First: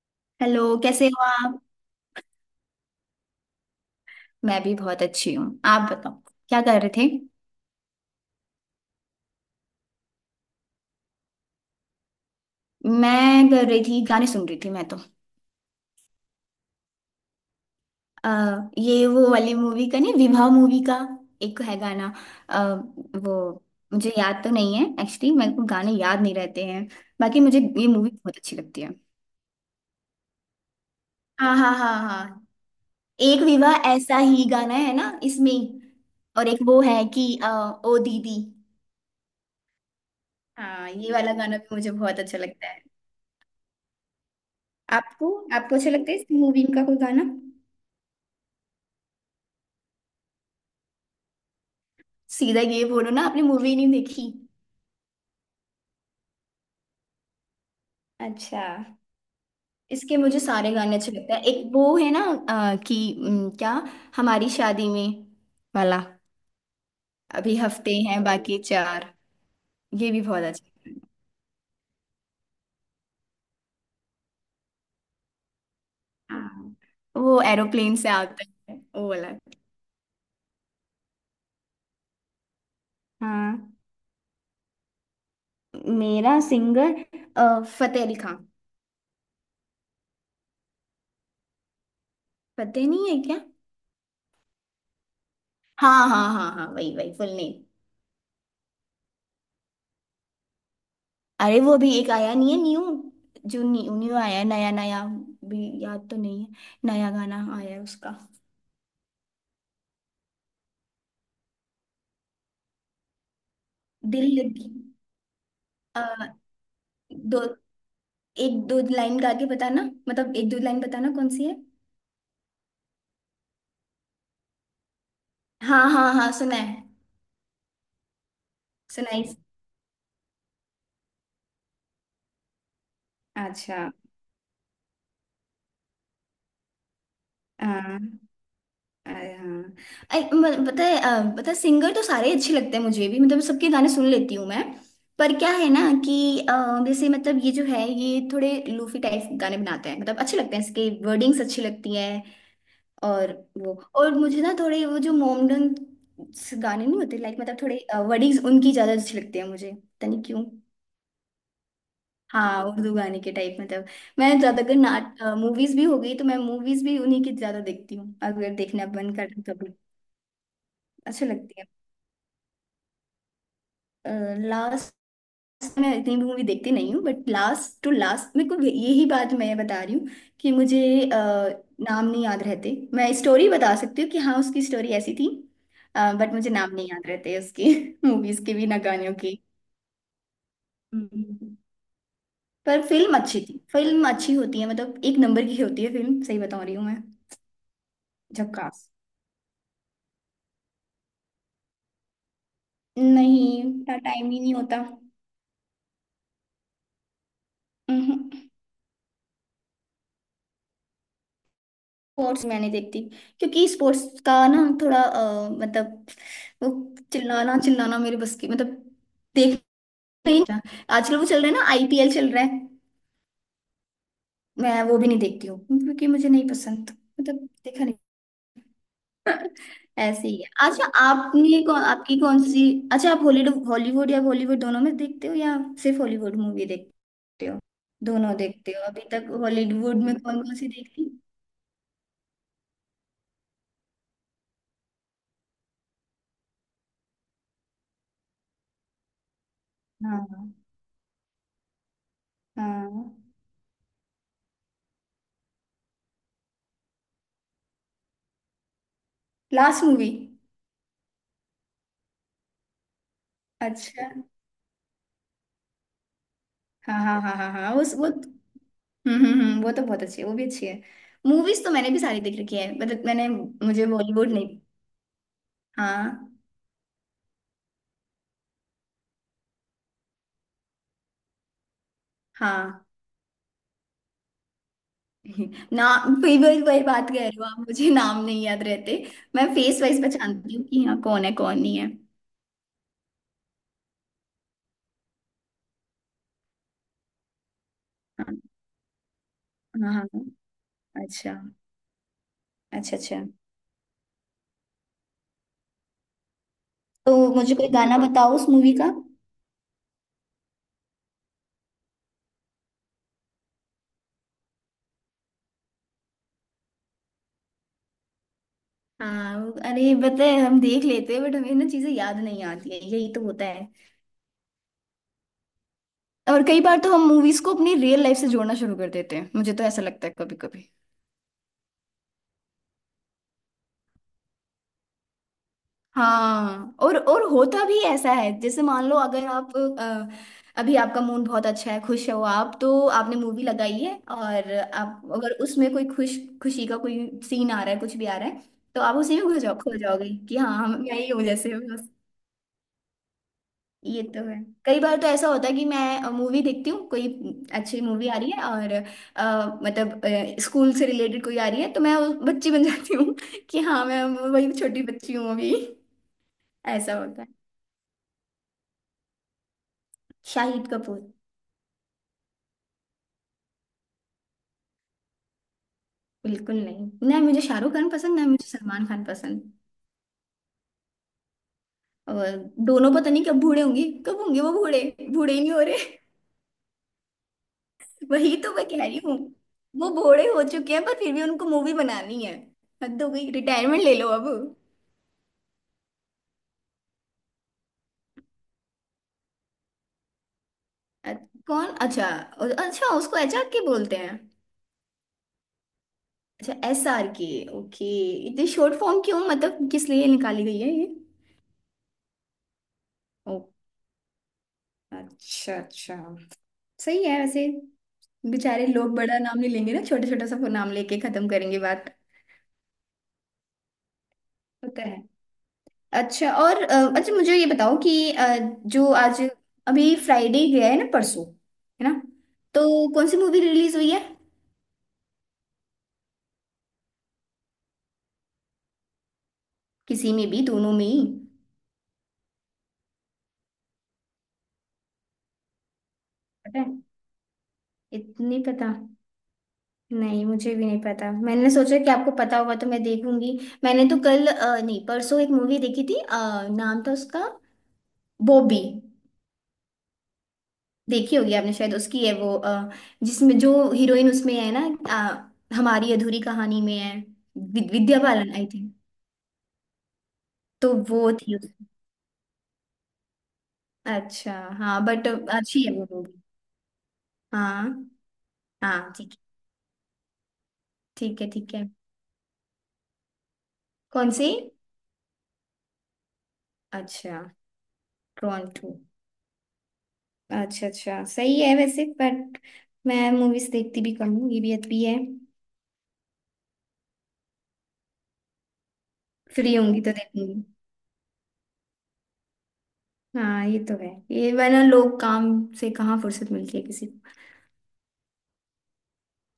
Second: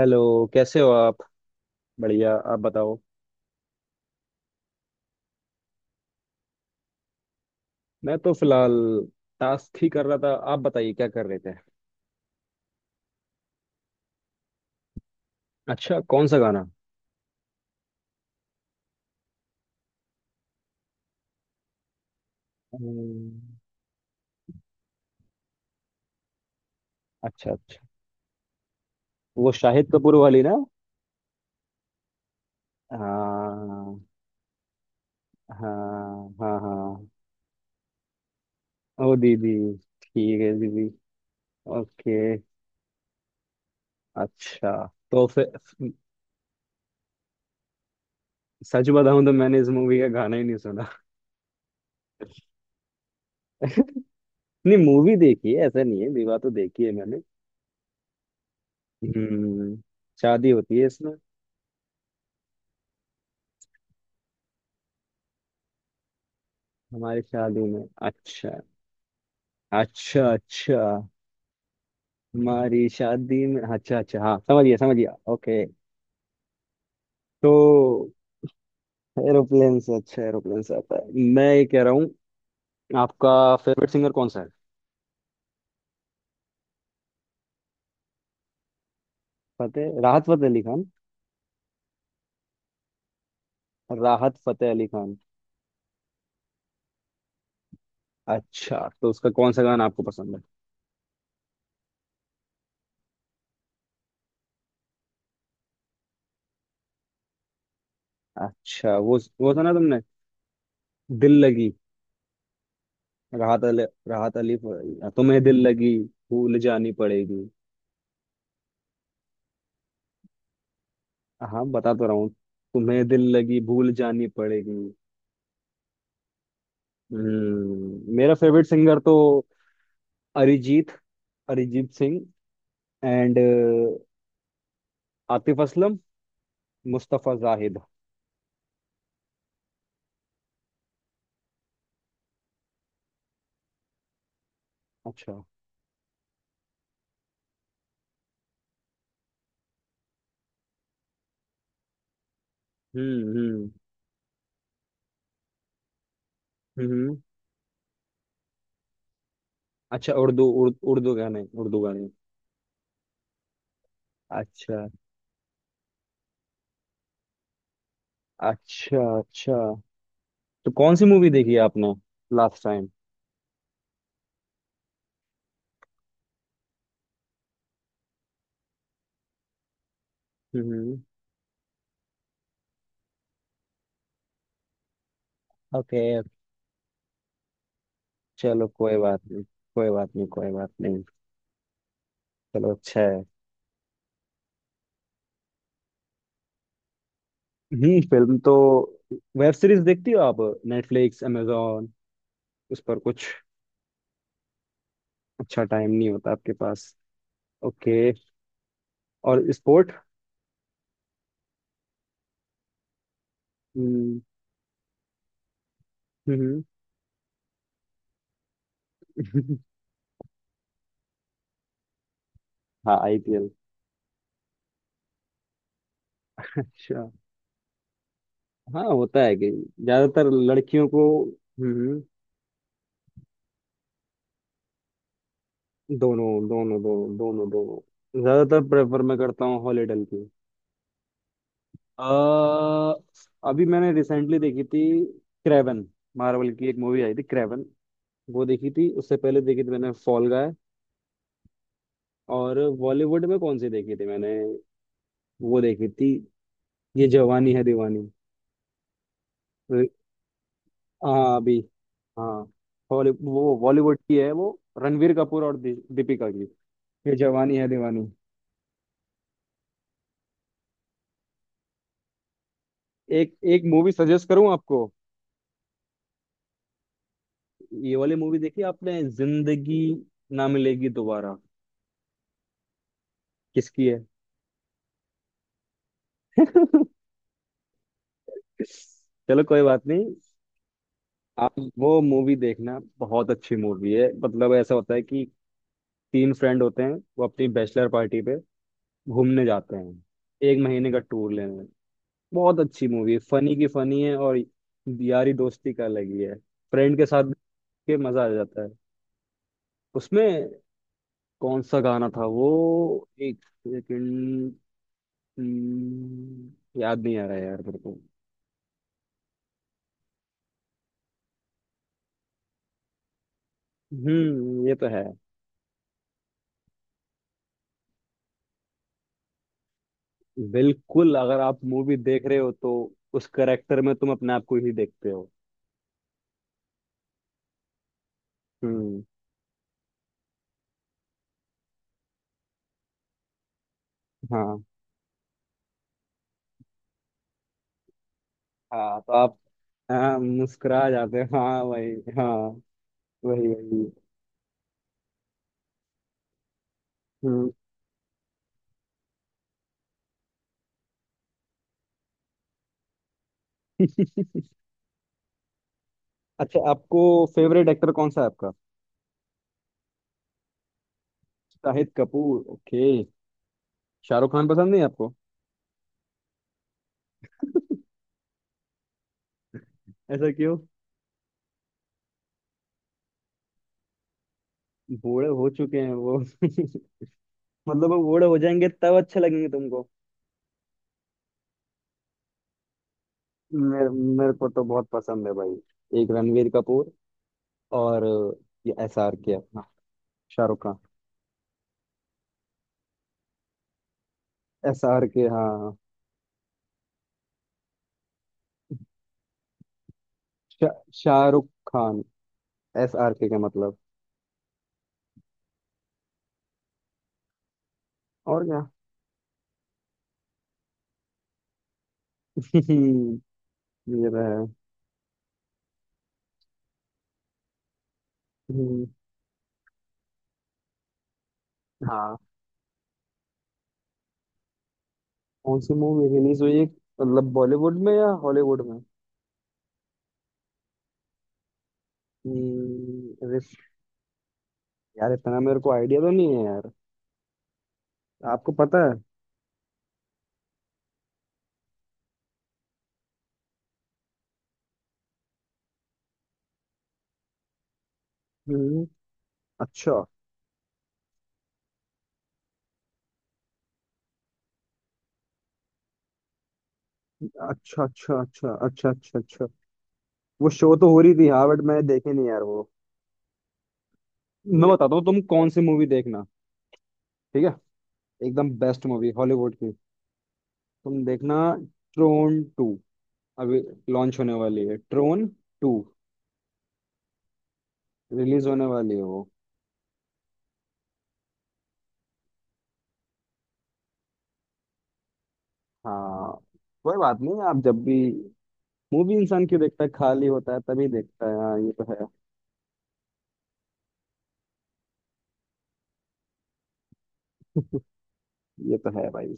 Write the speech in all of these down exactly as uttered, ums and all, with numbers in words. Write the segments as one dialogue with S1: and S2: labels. S1: Hello,
S2: hello
S1: कैसे हो
S2: कैसे
S1: आप।
S2: हो आप।
S1: बढ़िया, आप बताओ।
S2: मैं भी बहुत अच्छी हूँ। आप बताओ क्या कर रहे थे।
S1: मैं तो फिलहाल टास्क ही कर रहा था, आप बताइए क्या कर रहे थे।
S2: मैं कर रही थी, गाने सुन रही थी मैं तो।
S1: अच्छा, कौन सा गाना।
S2: अ, ये वो वाली मूवी का नहीं, विवाह मूवी का एक है गाना। अ,
S1: हम्म।
S2: वो मुझे याद तो नहीं है, एक्चुअली मेरे को गाने याद नहीं रहते हैं। बाकी
S1: अच्छा
S2: मुझे
S1: अच्छा,
S2: ये मूवी बहुत अच्छी लगती है।
S1: वो शाहिद कपूर वाली ना।
S2: हाँ हाँ हाँ हाँ। एक विवाह
S1: हाँ
S2: ऐसा ही गाना है ना इसमें।
S1: हाँ
S2: और
S1: हाँ
S2: एक वो है
S1: हाँ।
S2: कि अ, ओ दीदी।
S1: ओ दीदी, ठीक है दीदी।
S2: हाँ, ये वाला गाना भी मुझे
S1: ओके,
S2: बहुत अच्छा लगता है।
S1: अच्छा। तो
S2: आपको,
S1: फिर,
S2: आपको अच्छा लगता है इस मूवी का कोई गाना?
S1: सच बताऊं तो मैंने इस मूवी का गाना ही नहीं सुना।
S2: सीधा ये बोलो ना आपने मूवी नहीं देखी।
S1: नहीं, मूवी देखी है, ऐसा नहीं है, विवाह तो देखी है मैंने।
S2: अच्छा।
S1: हम्म।
S2: इसके मुझे
S1: शादी
S2: सारे
S1: होती है
S2: गाने
S1: इसमें।
S2: अच्छे लगते हैं। एक वो है ना अ, कि उम, क्या, हमारी शादी में वाला।
S1: हमारी
S2: अभी
S1: शादी में
S2: हफ्ते हैं बाकी
S1: अच्छा
S2: चार। ये
S1: अच्छा।
S2: भी बहुत
S1: अच्छा
S2: अच्छा।
S1: हमारी शादी में, अच्छा अच्छा, हाँ समझिए समझिए। ओके,
S2: हाँ, वो एरोप्लेन से
S1: तो
S2: आता है, वो वाला।
S1: एरोप्लेन से अच्छा, एरोप्लेन से आता है। मैं ये कह रहा हूँ, आपका
S2: हाँ,
S1: फेवरेट सिंगर कौन सा है।
S2: मेरा सिंगर अ, फतेह अली खान।
S1: फतेह, राहत फतेह अली खान।
S2: फतेह नहीं है क्या?
S1: राहत फतेह अली खान।
S2: हाँ हाँ हाँ हाँ, वही वही, फुल नेम।
S1: अच्छा, तो उसका कौन सा गाना आपको पसंद है।
S2: अरे वो अभी एक आया नहीं है न्यू, जो न्यू न्यू आया है, नया नया भी याद तो नहीं है। नया गाना आया है उसका।
S1: अच्छा, वो वो सुना तुमने दिल लगी। राहत अली,
S2: दिल
S1: राहत अली।
S2: लगी।
S1: तुम्हें दिल लगी
S2: आ,
S1: भूल जानी
S2: दो,
S1: पड़ेगी।
S2: एक दो लाइन गा के बताना। मतलब एक दो लाइन बताना कौन सी है।
S1: हाँ, बता तो रहा हूँ। तुम्हें दिल लगी भूल जानी पड़ेगी।
S2: हाँ हाँ हाँ सुना है।
S1: हम्म, मेरा फेवरेट सिंगर तो
S2: सुना है।
S1: अरिजीत, अरिजीत सिंह, एंड
S2: अच्छा।
S1: आतिफ असलम, मुस्तफा जाहिद।
S2: अरे हाँ। अरे म- पता है अ, पता है, सिंगर तो सारे ही अच्छे लगते हैं मुझे भी, मतलब सबके गाने सुन लेती हूँ मैं। पर
S1: अच्छा।
S2: क्या है ना कि अ, जैसे मतलब ये जो है, ये थोड़े लूफी टाइप गाने बनाते हैं, मतलब अच्छे लगते हैं, इसके वर्डिंग्स अच्छी लगती हैं। और
S1: हम्म हम्म
S2: वो, और मुझे ना थोड़े वो जो मोमडन गाने नहीं
S1: हम्म।
S2: होते, लाइक मतलब थोड़े वर्डिंग्स उनकी ज़्यादा अच्छी लगती है, मुझे पता
S1: अच्छा
S2: नहीं क्यों।
S1: उर्दू, उर्दू उर्दू गाने, उर्दू गाने।
S2: हाँ, उर्दू गाने के टाइप मतलब। मैं ज़्यादातर
S1: अच्छा
S2: नाट मूवीज भी हो गई तो मैं मूवीज भी उन्हीं की ज़्यादा देखती हूँ, अगर देखना
S1: अच्छा।
S2: बंद कर दूँ
S1: अच्छा,
S2: कभी।
S1: तो कौन सी
S2: अच्छे
S1: मूवी देखी
S2: लगती है।
S1: आपने लास्ट टाइम।
S2: लास्ट, मैं इतनी भी मूवी देखती नहीं हूँ बट लास्ट टू लास्ट मेरे को, यही बात मैं बता रही हूँ कि मुझे
S1: हम्म।
S2: अ, नाम नहीं याद रहते। मैं स्टोरी बता सकती हूँ कि हाँ उसकी स्टोरी ऐसी थी,
S1: ओके।
S2: बट मुझे नाम नहीं याद रहते उसकी मूवीज के
S1: चलो
S2: भी ना,
S1: कोई
S2: गानों
S1: बात
S2: के।
S1: नहीं, कोई बात नहीं, कोई बात नहीं।
S2: हम्म।
S1: चलो
S2: पर
S1: अच्छा
S2: फिल्म
S1: है।
S2: अच्छी थी, फिल्म अच्छी होती है, मतलब एक नंबर की होती है फिल्म, सही बता रही हूँ मैं।
S1: हम्म, फिल्म तो।
S2: झक्कास।
S1: वेब सीरीज देखती हो आप, नेटफ्लिक्स, amazon, उस पर कुछ।
S2: नहीं, इतना टाइम ही नहीं होता।
S1: अच्छा, टाइम नहीं होता आपके पास। ओके।
S2: हम्म।
S1: और स्पोर्ट।
S2: स्पोर्ट्स मैं नहीं देखती क्योंकि स्पोर्ट्स
S1: हम्म।
S2: का ना थोड़ा अ, मतलब
S1: हम्म।
S2: वो, चिल्लाना चिल्लाना मेरे बस की, मतलब
S1: हम्म।
S2: देख नहीं। आजकल वो चल रहा है ना, आई पी एल चल रहा है।
S1: हाँ, आईपीएल।
S2: मैं वो भी नहीं देखती हूँ क्योंकि मुझे नहीं पसंद,
S1: अच्छा।
S2: मतलब देखा नहीं।
S1: हाँ, होता है कि
S2: ऐसे
S1: ज्यादातर
S2: ही है।
S1: लड़कियों
S2: अच्छा
S1: को।
S2: आपने
S1: हम्म
S2: कौन,
S1: हम्म।
S2: आपकी कौन सी, अच्छा आप हॉलीवुड, हॉलीवुड या बॉलीवुड दोनों में देखते हो या सिर्फ
S1: दोनों
S2: हॉलीवुड मूवी
S1: दोनों दोनों
S2: देखते
S1: दोनों
S2: हो?
S1: दोनों
S2: दोनों
S1: ज्यादातर
S2: देखते हो
S1: प्रेफर
S2: अभी
S1: मैं
S2: तक
S1: करता हूँ
S2: हॉलीवुड
S1: हॉलीडल
S2: में
S1: की।
S2: कौन कौन सी देखती?
S1: अ, अभी मैंने रिसेंटली देखी थी क्रेवन। मार्वल की एक मूवी आई थी, क्रेवन। वो देखी थी, उससे पहले देखी थी मैंने फॉल गाय।
S2: हाँ।
S1: और
S2: हाँ।
S1: बॉलीवुड में कौन सी देखी थी मैंने, वो देखी थी, ये जवानी है दीवानी।
S2: Last movie.
S1: हाँ, अभी। हाँ, हॉली, वो बॉलीवुड
S2: अच्छा।
S1: की है, वो रणवीर कपूर और दि- दीपिका की,
S2: हाँ
S1: ये
S2: हाँ हाँ हाँ
S1: जवानी है
S2: हाँ उस
S1: दीवानी।
S2: वो, हम्म हम्म हम्म, वो तो बहुत अच्छी है, वो भी अच्छी है। मूवीज तो मैंने भी सारी देख रखी है मतलब, मैंने,
S1: एक एक
S2: मुझे
S1: मूवी सजेस्ट
S2: बॉलीवुड
S1: करूं
S2: नहीं।
S1: आपको,
S2: हाँ।
S1: ये वाली मूवी देखी आपने, जिंदगी ना मिलेगी दोबारा।
S2: हाँ।
S1: किसकी है।
S2: नाम, फिर वही वही बात कह रहे हो आप, मुझे नाम नहीं याद रहते।
S1: चलो
S2: मैं
S1: कोई
S2: फेस
S1: बात
S2: वाइज
S1: नहीं।
S2: पहचानती हूँ कि हाँ कौन है
S1: आप
S2: कौन नहीं है।
S1: वो मूवी देखना, बहुत अच्छी मूवी है। मतलब ऐसा होता है कि तीन फ्रेंड होते हैं, वो अपनी बैचलर पार्टी
S2: हाँ
S1: पे घूमने जाते
S2: हाँ
S1: हैं,
S2: हाँ,
S1: एक महीने का
S2: अच्छा
S1: टूर लेने। बहुत अच्छी
S2: अच्छा
S1: मूवी
S2: अच्छा।
S1: है, फनी की फनी है, और यारी दोस्ती का अलग ही है। फ्रेंड के
S2: तो
S1: साथ देख
S2: मुझे कोई
S1: के
S2: गाना
S1: मजा आ
S2: बताओ उस
S1: जाता है।
S2: मूवी का।
S1: उसमें कौन सा गाना था वो, एक सेकंड। हम्म, याद नहीं आ रहा है यार मेरे को।
S2: हाँ, अरे बताए हम देख लेते हैं, बट हमें ना चीजें याद नहीं आती है, यही तो होता है।
S1: हम्म, ये तो है।
S2: और कई बार तो हम मूवीज को अपनी रियल लाइफ से जोड़ना शुरू कर देते हैं, मुझे तो ऐसा लगता है कभी कभी।
S1: बिल्कुल, अगर आप मूवी देख रहे हो तो उस करेक्टर में तुम अपने आप को ही देखते हो।
S2: हाँ और और होता भी ऐसा है, जैसे मान लो
S1: हम्म।
S2: अगर आप अ, अभी आपका मूड बहुत अच्छा है, खुश हो आप, तो आपने मूवी लगाई है और
S1: हाँ।
S2: आप अगर उसमें कोई खुश, खुशी का कोई सीन आ रहा है, कुछ भी आ रहा है, तो आप
S1: हाँ, तो
S2: उसी में
S1: आप,
S2: खो जाओ, खो जाओगी
S1: हाँ
S2: कि हाँ हम,
S1: मुस्कुरा
S2: मैं ही
S1: जाते
S2: हूँ
S1: हो,
S2: जैसे।
S1: हाँ वही, हाँ, वही वही।
S2: ये तो है। कई बार तो ऐसा होता है कि मैं मूवी देखती हूँ, कोई
S1: हम्म।
S2: अच्छी मूवी आ रही है और अ, मतलब स्कूल से रिलेटेड कोई आ रही है तो मैं उस बच्ची बन जाती हूँ कि हाँ मैं वही छोटी बच्ची हूँ अभी।
S1: अच्छा,
S2: ऐसा
S1: आपको
S2: होता है।
S1: फेवरेट एक्टर कौन सा है आपका।
S2: शाहिद कपूर।
S1: शाहिद कपूर, ओके। शाहरुख खान पसंद नहीं आपको।
S2: बिल्कुल नहीं, नहीं मुझे शाहरुख खान पसंद नहीं, मुझे सलमान खान पसंद।
S1: ऐसा क्यों।
S2: और दोनों पता नहीं कब बूढ़े होंगे, कब होंगे वो बूढ़े,
S1: बूढ़े
S2: बूढ़े ही
S1: हो
S2: नहीं हो रहे।
S1: चुके हैं वो। मतलब वो बूढ़े
S2: वही
S1: हो
S2: तो मैं
S1: जाएंगे
S2: कह
S1: तब
S2: रही हूँ,
S1: अच्छे लगेंगे तुमको।
S2: वो बूढ़े हो चुके हैं पर फिर भी उनको मूवी बनानी है। हद हो गई, रिटायरमेंट
S1: मेरे
S2: ले लो अब।
S1: मेरे को तो बहुत पसंद है भाई, एक रणवीर कपूर, और ये एस आर के अपना शाहरुख खान।
S2: अ- कौन? अच्छा अ- अच्छा, उसको एच आर के बोलते हैं?
S1: एस आर के, हाँ।
S2: अच्छा, एस आर के। ओके। इतनी शॉर्ट फॉर्म क्यों, मतलब किस लिए निकाली गई
S1: शा,
S2: है ये?
S1: Shahrukh Khan, S R K
S2: ओ,
S1: का मतलब।
S2: अच्छा अच्छा। सही है वैसे।
S1: और क्या।
S2: बेचारे लोग बड़ा नाम नहीं लेंगे ना, छोटा छोटा सा नाम लेके खत्म करेंगे बात।
S1: ये रहा है।
S2: होता है। अच्छा और अ, अच्छा मुझे ये बताओ कि अ, जो
S1: हम्म,
S2: आज, अभी फ्राइडे गया है ना परसों, है ना?
S1: हाँ।
S2: तो कौन सी मूवी रिलीज हुई है?
S1: कौन सी मूवी रिलीज हुई है मतलब, बॉलीवुड में या हॉलीवुड
S2: किसी में भी, दोनों में ही।
S1: में। यार इतना मेरे को आइडिया तो नहीं है
S2: पता
S1: यार,
S2: है? इतनी
S1: आपको
S2: पता,
S1: पता है।
S2: नहीं मुझे भी नहीं पता, मैंने सोचा कि आपको पता होगा तो मैं देखूंगी। मैंने तो कल अ, नहीं परसों एक मूवी देखी थी, अ, नाम था उसका बॉबी।
S1: हम्म। अच्छा
S2: देखी होगी आपने शायद, उसकी है वो अ, जिसमें जो हीरोइन उसमें है ना अ, हमारी अधूरी कहानी में है, वि-
S1: अच्छा
S2: विद्या
S1: अच्छा
S2: बालन आई
S1: अच्छा
S2: थिंक।
S1: अच्छा अच्छा। अच्छा, वो
S2: तो
S1: शो तो हो
S2: वो
S1: रही थी
S2: थी
S1: हाँ, बट
S2: उसमें।
S1: मैंने देखी नहीं यार वो।
S2: अच्छा।
S1: मैं
S2: हाँ
S1: बताता हूँ
S2: बट
S1: तुम कौन सी
S2: अच्छी है
S1: मूवी
S2: वो मूवी।
S1: देखना। ठीक है,
S2: हाँ।
S1: एकदम बेस्ट
S2: हाँ
S1: मूवी
S2: ठीक है
S1: हॉलीवुड की, तुम
S2: ठीक है।
S1: देखना,
S2: ठीक है।
S1: Tron to. अभी
S2: कौन
S1: लॉन्च
S2: सी?
S1: होने वाली है, ट्रोन टू
S2: अच्छा।
S1: रिलीज होने
S2: टोरंटो।
S1: वाली है वो।
S2: अच्छा अच्छा, सही है वैसे बट मैं मूवीज देखती भी कम हूँ, ये भी अच्छी है।
S1: हाँ। कोई बात नहीं, आप जब भी। मूवी इंसान
S2: फ्री
S1: क्यों
S2: होंगी
S1: देखता है,
S2: तो
S1: खाली
S2: देखूंगी।
S1: होता है तभी देखता है। हाँ, ये तो है।
S2: हाँ ये तो है, ये वरना लोग काम से कहाँ फुर्सत मिलती है किसी को।
S1: ये तो है भाई।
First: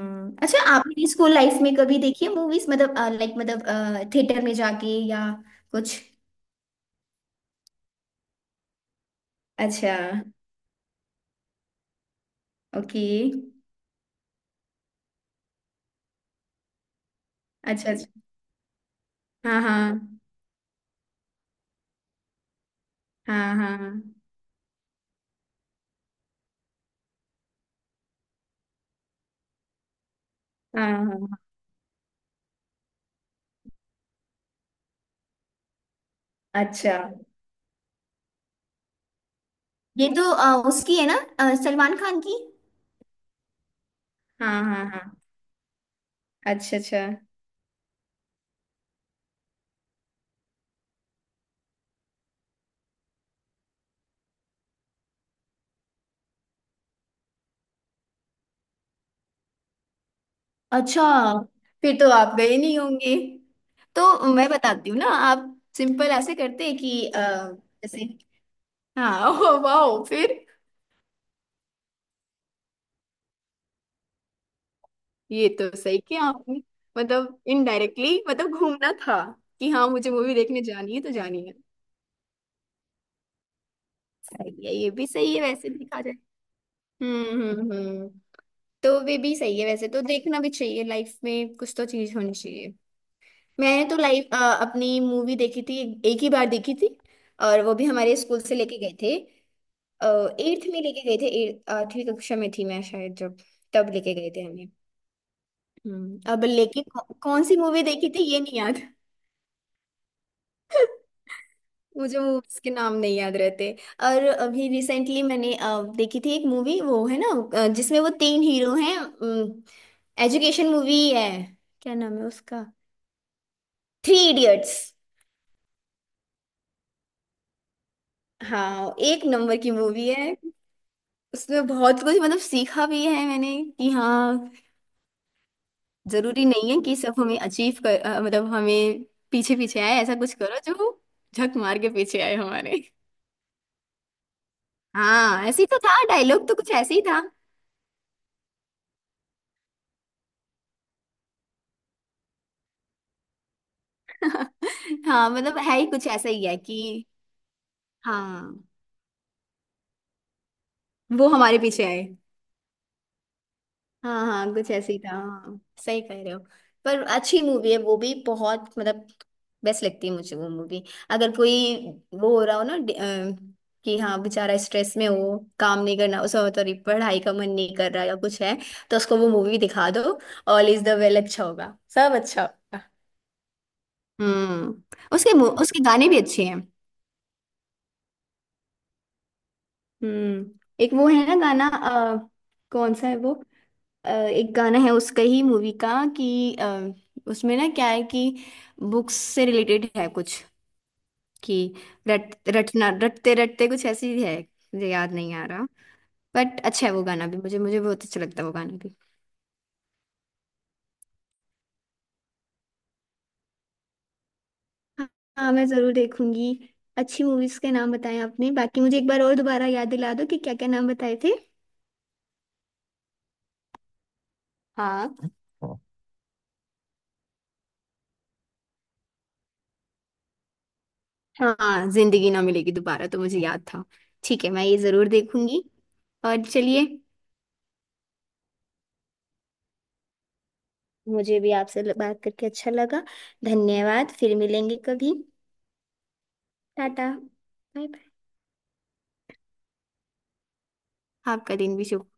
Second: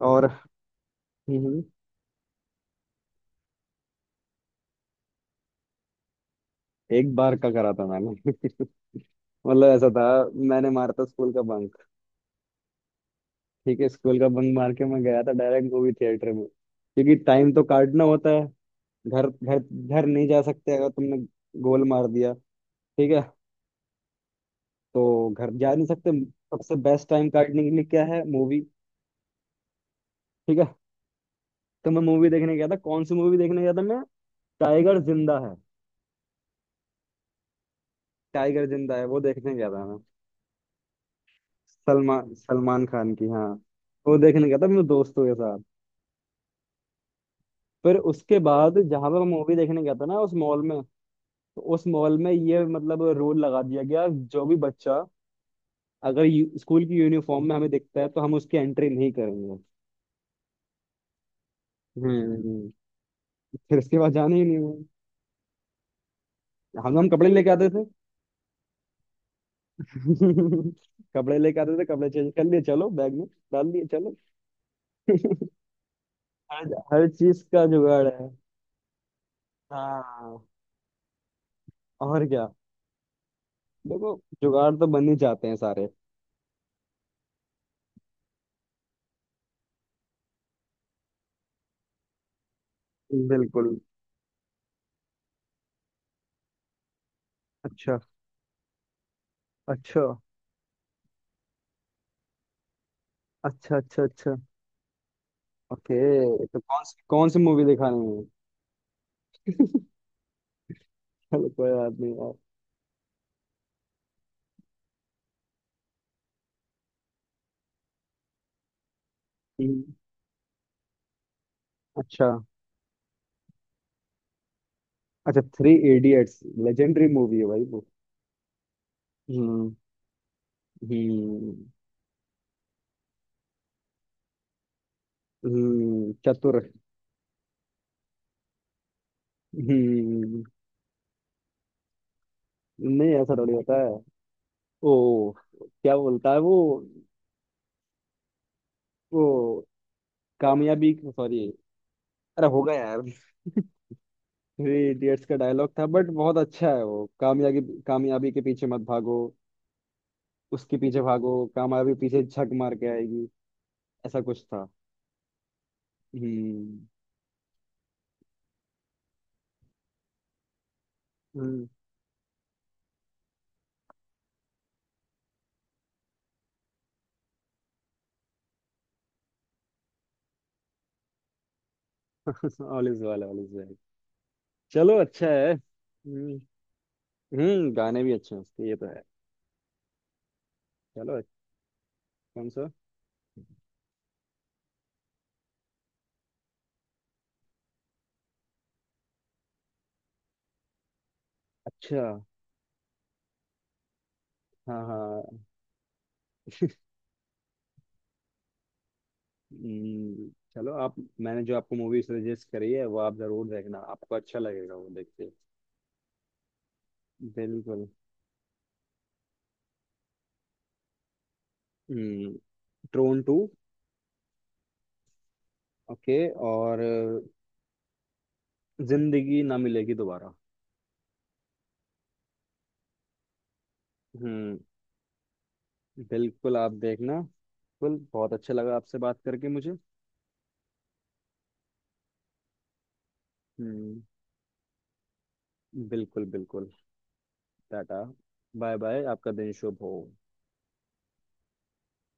S1: और।
S2: अच्छा आपने स्कूल लाइफ
S1: हम्म,
S2: में कभी देखी है मूवीज, मतलब लाइक मतलब थिएटर में जाके या कुछ?
S1: एक बार का करा था मैंने। मतलब ऐसा
S2: अच्छा।
S1: था, मैंने मारा था स्कूल का बंक।
S2: ओके।
S1: ठीक है, स्कूल का बंक मार के मैं गया था डायरेक्ट मूवी थिएटर में, क्योंकि टाइम तो
S2: अच्छा
S1: काटना
S2: अच्छा।
S1: होता है। घर घर
S2: हाँ
S1: घर
S2: हाँ।
S1: नहीं जा सकते, अगर तुमने गोल मार दिया। ठीक है,
S2: हाँ हाँ
S1: तो घर जा नहीं सकते। सबसे बेस्ट टाइम काटने के लिए क्या है, मूवी। ठीक है,
S2: हाँ हाँ।
S1: तो मैं मूवी देखने गया था। कौन सी मूवी देखने गया था मैं, टाइगर जिंदा है।
S2: अच्छा।
S1: टाइगर जिंदा है, वो देखने गया था मैं।
S2: ये तो अ, उसकी है ना अ, सलमान खान
S1: सलमान
S2: की।
S1: सलमान खान की, हाँ। वो देखने गया
S2: हाँ
S1: था मेरे
S2: हाँ हाँ।
S1: दोस्तों के साथ।
S2: अच्छा अच्छा
S1: फिर उसके बाद जहां पर मैं मूवी देखने गया था ना, उस मॉल में, तो उस मॉल में ये मतलब रूल लगा दिया गया, जो भी बच्चा अगर यू- स्कूल की यूनिफॉर्म में हमें दिखता है तो हम उसकी एंट्री नहीं करेंगे।
S2: अच्छा। फिर तो आप गए
S1: हम्म,
S2: नहीं होंगे।
S1: फिर उसके बाद
S2: तो
S1: जाने ही
S2: मैं
S1: नहीं हुआ।
S2: बताती हूँ ना, आप सिंपल ऐसे करते हैं
S1: हम
S2: कि
S1: हम
S2: अ,
S1: कपड़े लेके आते थे।
S2: जैसे, हाँ ओ वाओ, फिर
S1: कपड़े लेके आते थे, कपड़े चेंज कर लिए, चलो बैग में डाल दिए, चलो।
S2: ये तो सही किया आपने।
S1: हर हर
S2: मतलब
S1: चीज का जुगाड़
S2: इनडायरेक्टली
S1: है।
S2: मतलब घूमना था, कि हाँ मुझे मूवी
S1: हाँ,
S2: देखने जानी है तो जानी है।
S1: और क्या, देखो,
S2: सही है,
S1: जुगाड़ तो
S2: ये भी
S1: बन ही
S2: सही है
S1: जाते हैं
S2: वैसे
S1: सारे।
S2: देखा जाए। हम्म हम्म हम्म। तो वे भी सही है वैसे, तो देखना भी चाहिए लाइफ में, कुछ तो चीज होनी चाहिए।
S1: बिल्कुल।
S2: मैंने तो लाइफ अपनी मूवी देखी थी एक ही बार देखी थी, और वो भी
S1: अच्छा
S2: हमारे स्कूल से लेके गए थे।
S1: अच्छा
S2: एट्थ में लेके गए थे, eighth- आठवीं कक्षा में थी मैं शायद जब
S1: अच्छा
S2: तब
S1: अच्छा
S2: लेके गए
S1: अच्छा।
S2: थे हमें। हम्म, अब
S1: ओके, तो कौन
S2: लेकिन
S1: सी
S2: कौ,
S1: कौन सी
S2: कौन सी
S1: मूवी
S2: मूवी देखी
S1: दिखानी है।
S2: थी ये नहीं याद।
S1: चलो कोई बात नहीं
S2: मुझे
S1: यार।
S2: मूवीज के नाम नहीं याद रहते। और अभी रिसेंटली मैंने अ, देखी थी एक मूवी, वो है ना अ, जिसमें वो तीन हीरो हैं,
S1: हम्म,
S2: एजुकेशन मूवी है, क्या नाम है
S1: अच्छा
S2: उसका? Three idiots.
S1: अच्छा। थ्री इडियट्स, लेजेंडरी मूवी है भाई वो।
S2: हाँ, एक नंबर की
S1: हम्म
S2: मूवी है।
S1: हम्म
S2: उसमें बहुत कुछ मतलब सीखा भी है मैंने कि हाँ,
S1: हम्म,
S2: जरूरी
S1: चतुर।
S2: नहीं है कि सब हमें अचीव कर, अ, मतलब हमें पीछे पीछे आए, ऐसा कुछ
S1: हम्म,
S2: करो जो झक मार के पीछे आए हमारे।
S1: नहीं ऐसा थोड़ी होता है। ओ,
S2: हाँ ऐसे ही तो
S1: क्या
S2: था,
S1: बोलता है
S2: डायलॉग तो
S1: वो
S2: कुछ ऐसे ही था।
S1: वो कामयाबी, सॉरी, अरे होगा यार, थ्री इडियट्स
S2: हाँ
S1: का
S2: मतलब
S1: डायलॉग
S2: है
S1: था
S2: ही कुछ
S1: बट
S2: ऐसा
S1: बहुत
S2: ही है
S1: अच्छा है वो।
S2: कि
S1: कामयाबी, कामयाबी के
S2: हाँ
S1: पीछे मत भागो, उसके पीछे
S2: वो
S1: भागो,
S2: हमारे पीछे
S1: कामयाबी
S2: आए।
S1: पीछे झक मार के आएगी। ऐसा
S2: हाँ
S1: कुछ
S2: हाँ
S1: था।
S2: कुछ ऐसे ही था हाँ। सही कह रहे हो।
S1: हम्म
S2: पर अच्छी मूवी है वो भी, बहुत मतलब बेस्ट लगती है मुझे वो मूवी। अगर
S1: हम्म।
S2: कोई वो हो रहा हो ना डि- अ, कि हाँ बेचारा स्ट्रेस में हो, काम नहीं करना उसका, मतलब पढ़ाई का मन नहीं कर रहा या कुछ है, तो उसको वो मूवी दिखा दो। ऑल इज द वेल, अच्छा होगा, सब अच्छा होगा।
S1: All is well, all is well.
S2: हम्म,
S1: चलो अच्छा
S2: उसके मु-
S1: है।
S2: उसके गाने भी
S1: हम्म,
S2: अच्छे हैं।
S1: हम्म, गाने भी अच्छे हैं उसके, ये तो है।
S2: हम्म। एक वो
S1: चलो,
S2: है ना गाना, अ,
S1: कौन सा।
S2: कौन सा है वो? अ, एक गाना है उसका ही मूवी का कि अ, उसमें ना क्या है कि बुक्स से रिलेटेड है कुछ, कि
S1: अच्छा।
S2: रट रटना रटते रटते, कुछ ऐसी है।
S1: हाँ
S2: मुझे याद नहीं
S1: हाँ,
S2: आ रहा, बट अच्छा है वो गाना भी, मुझे मुझे बहुत अच्छा लगता है वो गाना भी।
S1: हम्म, चलो आप, मैंने जो आपको मूवी सजेस्ट करी है वो आप जरूर देखना, आपको अच्छा लगेगा वो देख
S2: हाँ।
S1: के।
S2: हाँ, मैं जरूर देखूंगी। अच्छी मूवीज के
S1: बिल्कुल।
S2: नाम बताए आपने, बाकी मुझे एक बार और दोबारा याद दिला दो कि क्या क्या नाम बताए थे।
S1: हम्म, ट्रोन टू,
S2: हाँ। हाँ।
S1: ओके, और अ, जिंदगी ना मिलेगी दोबारा।
S2: हाँ जिंदगी ना मिलेगी दोबारा तो मुझे याद था। ठीक है,
S1: हम्म,
S2: मैं ये जरूर देखूंगी। और
S1: बिल्कुल आप
S2: चलिए,
S1: देखना बिल्कुल, बहुत अच्छा लगा आपसे बात करके मुझे।
S2: मुझे भी आपसे ल- बात करके अच्छा लगा।
S1: हम्म,
S2: धन्यवाद, फिर मिलेंगे कभी।
S1: बिल्कुल बिल्कुल।
S2: Tata. Bye
S1: tata,
S2: bye.
S1: Bye bye, आपका दिन शुभ हो।
S2: आपका दिन भी शुभ।